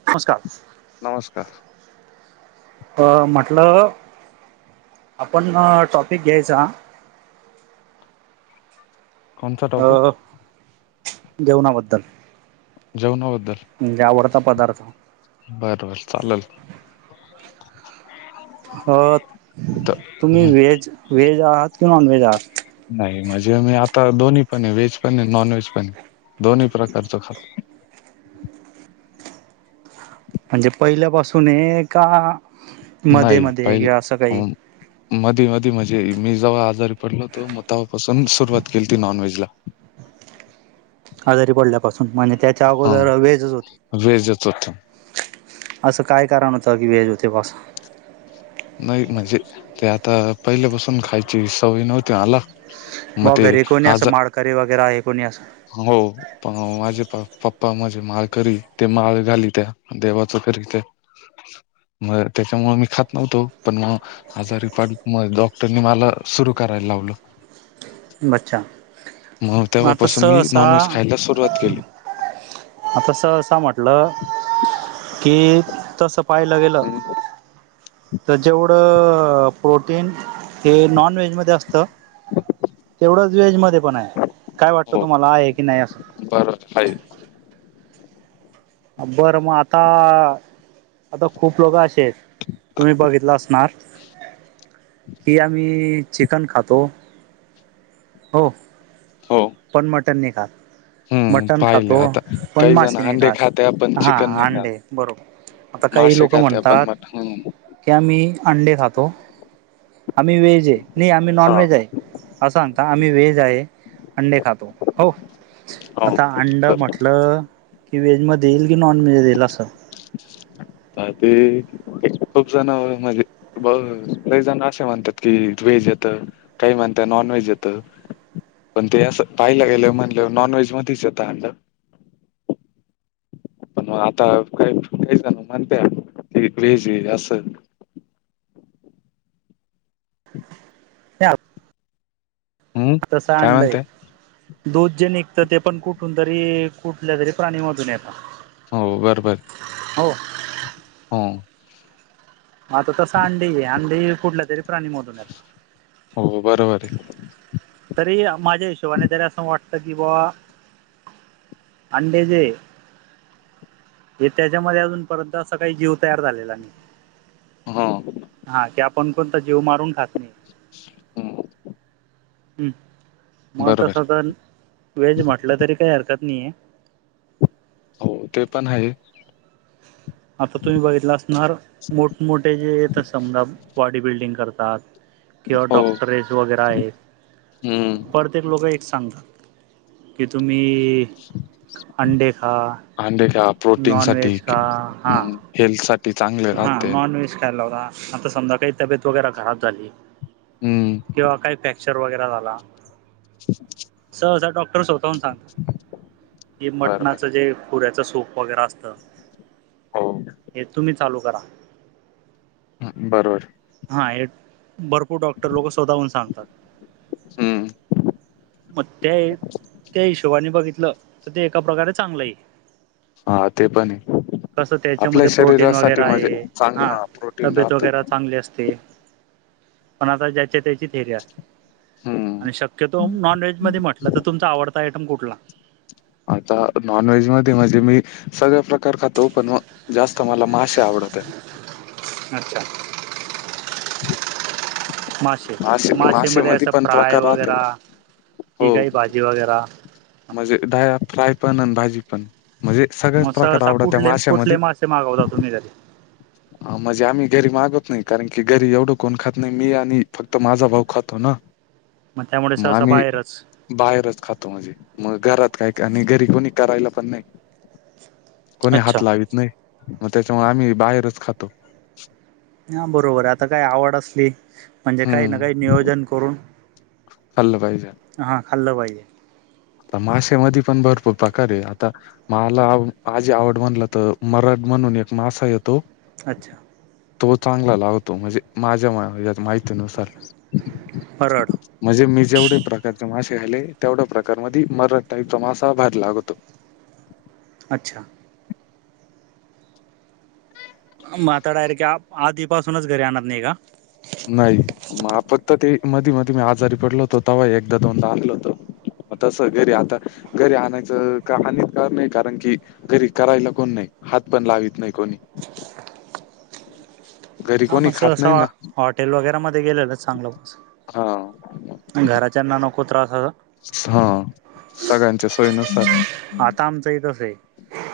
[unintelligible] नमस्कार! अ म्हटलं, आपण अ टॉपिक घ्यायचा कोणचा टॉपिक अ जेवणाबद्दल. जेवणाबद्दल म्हणजे आवडता पदार्थ बर बर चालेल. अ तर तुम्ही हम्म. व्हेज, व्हेज आहात की नॉनव्हेज आहात? नाही म्हणजे, मी आता दोन्ही पण आहे व्हेज पण आहे नॉनव्हेज पण आहे दोन्ही प्रकारचं खातो. म्हणजे पहिल्यापासून आहे का, मध्ये नाही मध्ये पहिले किंवा असं काही? अं, मधी मधी म्हणजे, मी जेव्हा आजारी पडलो होतो, मग तेव्हापासून सुरुवात केलती नॉनव्हेज ला. आजारी पडल्यापासून, म्हणजे त्याच्या हा अगोदर व्हेजच होते. व्हेजच होतो. असं काय कारण होतं की, व्हेज हे ते बस नाही म्हणजे, ते आता पहिल्यापासून खायची सवय नव्हती आला. भाव घरी कोणी असं माळकरी वगैरे आहे कोणी असं? हो पण माझे पप्पा माझे माळकरी आहेत, ते माळ घालीत्या देवाचं करीते. [inaudible] मर त्याच्यामुळे मी खात नव्हतो, पण मग आजारीपा डॉक्टरनी मला सुरू करायला लावलं. बच्छा मग तेव्हापासून मी नॉनव्हेज खायला सुरुवात केली. आता सहसा म्हटलं की तस पाहायला गेलं हम्म, तर जेवढं प्रोटीन हे नॉन व्हेजमध्ये असतं. तेवढंच व्हेज मध्ये पण आहे काय वाटतं हो तुम्हाला आहे की नाही असं [unintelligible] बरं मग आता आता खूप लोक असे आहेत. तुम्ही बघितलं असणार की आम्ही चिकन खातो हो. हो. पण मटण नाही खात. हम्म मटण पाहिले खातो आता पण काही जण मासे नाही अंडे खाते पण खात हा चिकन नाही खात अंडे बरोबर. आता काही मासे लोक खाते आपण म्हणतात मट की आम्ही अंडे खातो. आम्ही वेज आहे. नाही आम्ही नॉन हा व्हेज आहे. अस सांगता आम्ही व्हेज आहे. अंडे खातो. हो हो आता अंड बर म्हटलं की व्हेज मध्ये येईल की नॉन व्हेजध्ये येईल असं? तर ते खूप जण म्हणजे लय जण असे म्हणतात की व्हेज येत काही म्हणता नॉनव्हेज येतं. पण ते असं पाहियला गेलं म्हणलं नॉन व्हेज मध्येच येतं अंड. मग आता काहीजण म्हणतात की व्हेज आहे असं. [unintelligible] हम्म तसं काय अंड आहे. म्हणताय दूध जे निघत ते पण कुठून तरी कुठल्या तरी प्राणीमधून येत. हो बरोबर. हो. हा. आता तस अंडी आहे. अंडी कुठल्या तरी प्राणीमधून येतात. हो बरोबर आहे. तरी माझ्या हिशोबाने तरी असं वाटत कि बॉ अंडे जे आहे. हे त्याच्यामध्ये अजूनपर्यंत असा काही जीव तयार झालेला नाही. हा. हा की आपण कोणता जीव मारून खात नाही. हम्म. मग बरोबर तसं तर व्हेज म्हटलं तरी काही हरकत नाही आहे. हो ते पण आहे. आता तुम्ही बघितलं असणार मोठमोठे जेे समजा बॉडी बिल्डिंग करतात. किंवा हो डॉक्टरेस वगैरे आहे हम्म पर प्रत्येक लोक एक सांगतात की तुम्ही अंडे खा. अं का प्रोटीन साठी् नॉनव्हेज खा हा हेल्थ सा हा नॉन वेज खायला होता. आता समजा काही तब्येत वगैरे घरात झाली हम्म किंवा काही अर वगैरे वगैरे झाला तर डॉक्टर स्वत सांग की बरोबर मटणाचं जे पुऱ्याच सूप वगैरे असत. हो हे तुम्ही चालू करा. बरोबर. हा हे भरपूर डॉक्टर लोक शोधावून सांगतात. हम्म मग त्या त्या हिशोबाने बघितलं तर ते एका प्रकारे चांगलं आहेत. हा ते पण आहे कसं आपल्या त्याच्यामध्ये प्रोटीन शरीरासाठी वगैरे म्हणजे आहे चांगलं हा प्रोटीन तब्येत राहतं वगैरा चांगली अस ते पण आता ज्याच्या त्याची थेरी असते हा आणि शक्यतो नॉन व्हेज मध्ये म्हटलं तर तुमचा आवडता आयटम कुठला? आता नॉन व्हेज मध्ये म्हणजे मी सगळं प्रकार खातो पण जास्त मला माशे आवडत्या अच्छा हम माशे माशेमध्ये असं पण फ्राय प्रकार राहते वगैरा हो की काही भाजी वगैरा म्हणजे डा फ्राय पण आणि भाजी पण म्हणजे सगळेच प्रकार आवडत्या माश्यामध्ये ते मागवला तुम्ही कधी [inaudible] म्हणजे आम्ही घरी मागवत नाही कारण की घरी एवढं कोण खात नाही मी आणि फक्त माझा भाऊ खातो ना मग त्यामुळे सहसा बाहेरच बाहेरच खातो म्हणजे मग घरात काय आणि घरी कोणी करायला पण नाही कोणी अच्छा हात लावीत नाही मग त्याच्यामुळे आम्ही बाहेरच खातो हा बरोबर आहे आता काही आवड असली म्हणजे काही ना काही हम्म नियोजन करून खाल्लं पाहिजे. हां खाल्लं पाहिेजे माशामध्ये पण भरपूर प्रकार आहे आता मला माझी आवड म्हणलं तर मरड म्हणून एक मासा येतो अच्छा तो चांगला लावतो म्हणजे माझ्या माहितीनुसार बरोबर म्हणजे मी जेवढे प्रकारचे मासे खाल्ले तेवढ्या प्रकार मधी मरड टाईपचा मासा भारी लागतो. अच्छा मं आता डायरेक्ट आधीपासूनच घरी आणत नाही का? नाही मग फक्त ते मधी मधी मी आजारी पडलो होतो तव्हा एकदा दोनदा आणलं होतं म तसं घरी आता घरी आणायचं का आण कार नाही कारण की घरी करायला कोण नाही हात पण लावित नाही कोणी घरी हा कोणी म खात सहसा नाही ना हॉटेल वगैरा मध्ये गेलेलं चांगलं हा म घराच्यांना नको त्रास असात हा सगळ्यांच्या सोयीनुसार आता आमचं तस आहे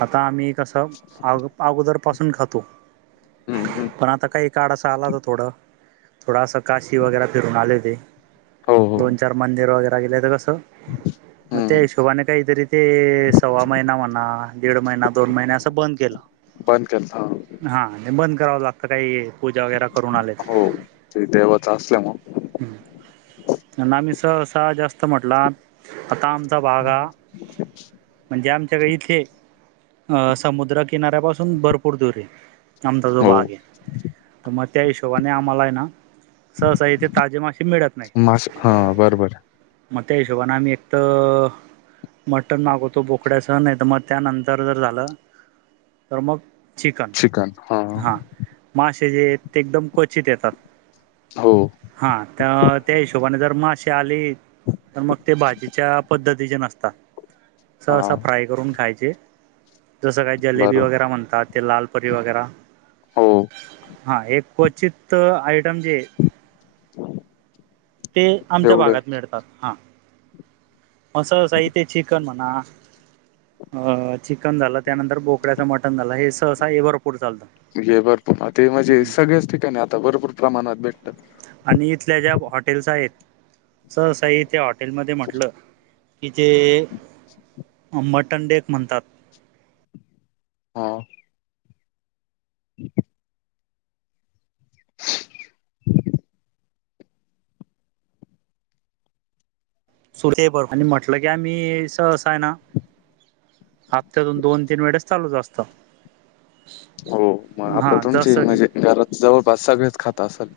आता आम्ही कसं अगोदर पासून खातो हम्म हम्म पण आता काही काड असा आला त थोडं थोडासा काशी वगैरे फिरून आले होते हो हो दोन चार मंदिर वगैरे गेले हो ते कसं मं त्या हम्म हिशोबानं काहीतरी ते सव्वा महिना म्हणा दीड महिना दोन महिने असं बंद केलं बंद केलता हा बंद करावं लागतं काही पूजा वगैरा करून आलेत हो. ते देवाचं असल्यामुळं आम्ही सहसा जास्त म्हटला आता आमचा भाग हा म्हणजे आमच्याकडे इथे अ समुद्रकिनाऱ्यापासून भरपूर दूर आहे आमचा जो भाग हो. आहे तर मग त्या हिशोबाने आम्हाला आहे ना सहसा इथे ताजे माशे मिळत मास नाहीत हां, बरोबर. मग त्या हिशोबाने आम्ही एकत मटण मागवतो बोकड्याचं नाही तर मग त्यानंतर जर झालं तर मग चिकन हां माशे जे आहेत ते एकदम क्वचित येतात हो. हा तर त्या हिशोबाने जर मशी आली. तर मग ते भाजीच्या पद्धतीचे नसतात. अस असं हां, फ्राय करून खायचे जसं काही जलेबी बरोबर. वगैरे म्हणतात. ते लालपरी वगैरे हो, हा एक क्वचित आयटम जे ते आमच्या तेवढं भागात मिळतात हा. मसाला साहित चिकन म्हणा. अ चिकन झालं त्यानंतर बोकड्याच मटण झालं हे सहसा हे भरपूर चालत. हे भरपूर ते म्हणजे सगळ्याच ठिकाणी आता भरपूर प्रमाणात भेटतात. आणि इथल्या ज्या हॉटेल्स आहेत स सई त्या हॉटेलमध्येध्ये म्हटलं. इथे. [unintelligible] मटन डेक म्हणतात. हा. हम्. सुर ब म्हटलं की आम्ही असं आहे ना हप्त्यातून दोन तीन वेळेस चालू जा असत हो मग आता तुमची जसं की म्हणजे घरात जवळपास सगळेच खाता असेल.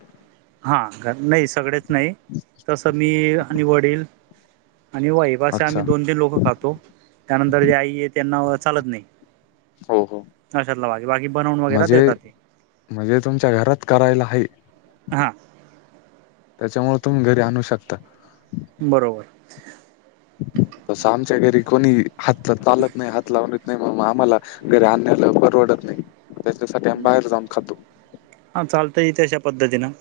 हा नाही सगळेच नाही तसं मी आणि वडील. आणि वईप अस आम्ही अच्छा. दोन तीन लोकं खातो त्यानंतर जे आई आहे त्यांना चालत नाही. हो, हो. अशातला बाकीे बाकी बनवून वगैरे म्हणजे देतात ते. म्हणजे तुमच्या घरात करायला आहे. हा. त्याच्यामुळे तुम्ही घरी आणू शकता. बरोबर. तस आमच्या घरी कोणी हात चालत नाही हात लावून. नाही मगग आम्हाला घरी आणण्यायला परवडत नाही त्याच्यासाठी आम्ही बाहेर जाऊन खातो. हा चालतयथ अशा पद्धतीनं.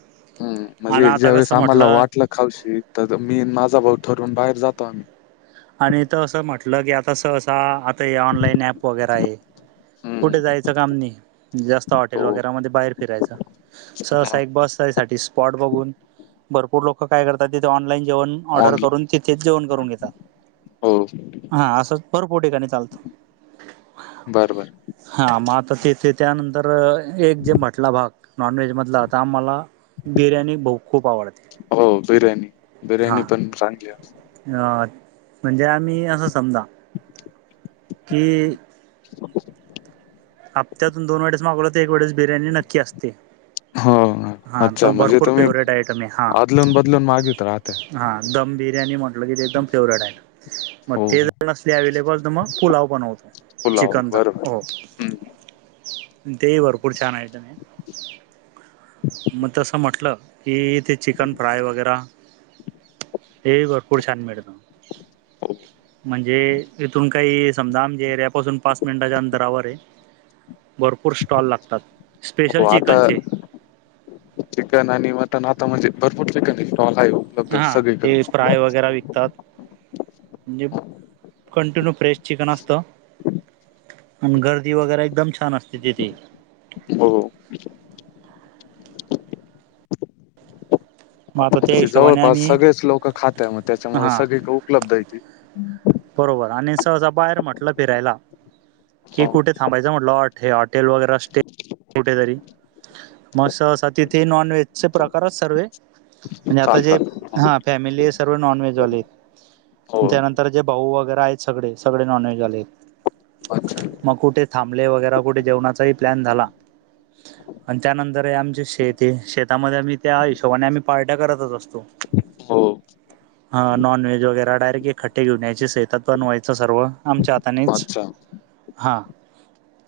हम्म आणि म्हणजे ज्या आता वेळेस कसं आम्हाला म्हटलं वाटलं खावशी तर मी माझा भाऊ ठरवून बाहेर जातो आम्ही. आणि त असं म्हटलं की आता सं आता हे ऑनलाईन ऍप वगैरे आहे हम्म कुठे जायचं. काम नाही जास्त हॉटेल हो वगैरे म बाहेर फिरायचं. ससा एक बस साठी स्पॉट बघून भरपूर लोक काय करतात तिथे ऑनलाईन जेवण. ऑन ऑर्डर करून तिथेच जेवण करून घेतात. हो. हा असं भरपूर ठिकाणी चालत बर बर हा मग आता ते ते. त्यानंतर एक जे म्हटला भाग नॉनव्हेजमधला तर आम्हाला. बिर्याणी ब खूप आवडते हो बिर्याणी बिर्याणी पण. [unintelligible] अ म्हणजे आम्ही असं समजा. की. [unintelligible] हप्त्यातूनोनेळेस मागवो तर एक वेळेस बिर्याणी नक्की असते. हो हा अच्छा तो म्हणजे भरपूर तुम्ही फेवरेट आयटम आदलून बदलून मागत राहते. हां दम बिर्याणी म्हटलं की ते एकदम फेवरेट आहे. मग हो ते हो. जर असले अवे्लेबल तर मग पुलाव बनवतो पुलाव चिकनचा बरोबर हम्म अ ते भरपूर छान आऐट नाही. [unintelligible] मग तसं म्हटलं की ते चिकन फ्राय वगैरे. हे भरपूर छान मिळत. हो. म्हणजे इथूंन कांहीं समजां आमच्या एरिऱ्यापासूंन पांच मिनटांच्या अंतरावर आहे भरंपूर स्टॉल लागतांत स्पेशल चिकनचे चिकंन आणि मटंन आतां म्हणजे भरंपूर चिकंन आहे स्टॉल आहेत हां ते फिश फ्राय वगैरें विकतांत म्हणजे कंटिन्यू फ्रेश चिकंन असतं पणं गर्दी वगैरें एकदंम छान असतें तिथे हो हां मग आता आंपल त्या त्यां हिशोबाने जवळपांस आम्ही सगळेचं लोकं खात्यात मंग त्यांच्यामुळे हा सगळीं कडे उपलब्ध आहेतं ते बरोबर आणि सहजां बाहेर म्हटलं फिरायलां की हो कुठे थांबायचं म्हटलं अट हे हॉटेलं वगैरें असे कुठेतरी मसं असां तिथे नॉन व्हेजचे प्रकारचं सर्व म्हणजे आतां जे चालतात हां फॅमिली हे सर्व नॉन व्हेजवाले हो त्यांनंतर जे भाऊ वगैरें आहेतं सगळें सगळें नॉनव्हेजं वांले आहेतं अच्छा मंग कुठे थांबले वगैरें कुठे जेवणांचा प्लॅन झांलां आणि त्यांनंतर ते आमचें शेत आहे शेतांमध्ये आम्हीं त्यां हिशोबांने आम्हीं पार्ट्या करतंच असतों हो हां नॉन व्हेज वगैरें डायरेक्टं एक खट्टे घेऊन यांयचे शेतांतून बणं व्हायचं सर्व आमच्यां अच्छा हातांनेचं हां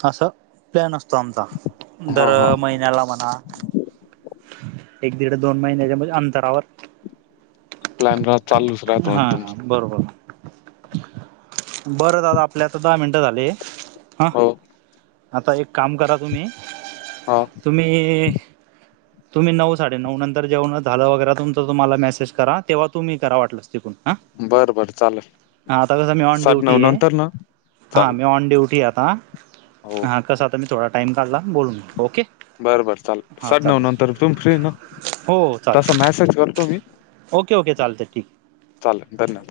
असं प्लॅन असतों आमचां हा दर हा महिन्यांला म्हणां एक दीड दोन महिन्यांच्या म्हणजे अंतरावर प्लॅन राह चालूचं राहतं मंग तुमचं बरोंबर बरं दादा आपले आतां दहा मिनटं झाले हां हो आतां एक कामं करां तुम्हीं हो तुम्हीं तुम्हीं नऊ साडे नऊ नंतर जेवणं झालं वगैरें तुमचं तुम्हांला मेसेज करां तेंव्हा तुम्हीं करां वाटलंस तिथून हं बरं बरं चालेलं हां आता कसं मी ऑन ड्युटी आहे हां चाल मी ऑन ड्युटी आहे हो आतां हां कसां आतां मी थोडां टाईम काढलां बोलतु ओके बरं बरं चाललं हां सात नऊ चालेल नंतर तुम्हीं फ्री नां हो चालेल तसां मेसेज करतों मी ओके ओक चालतें ठीकं चालेलं बरं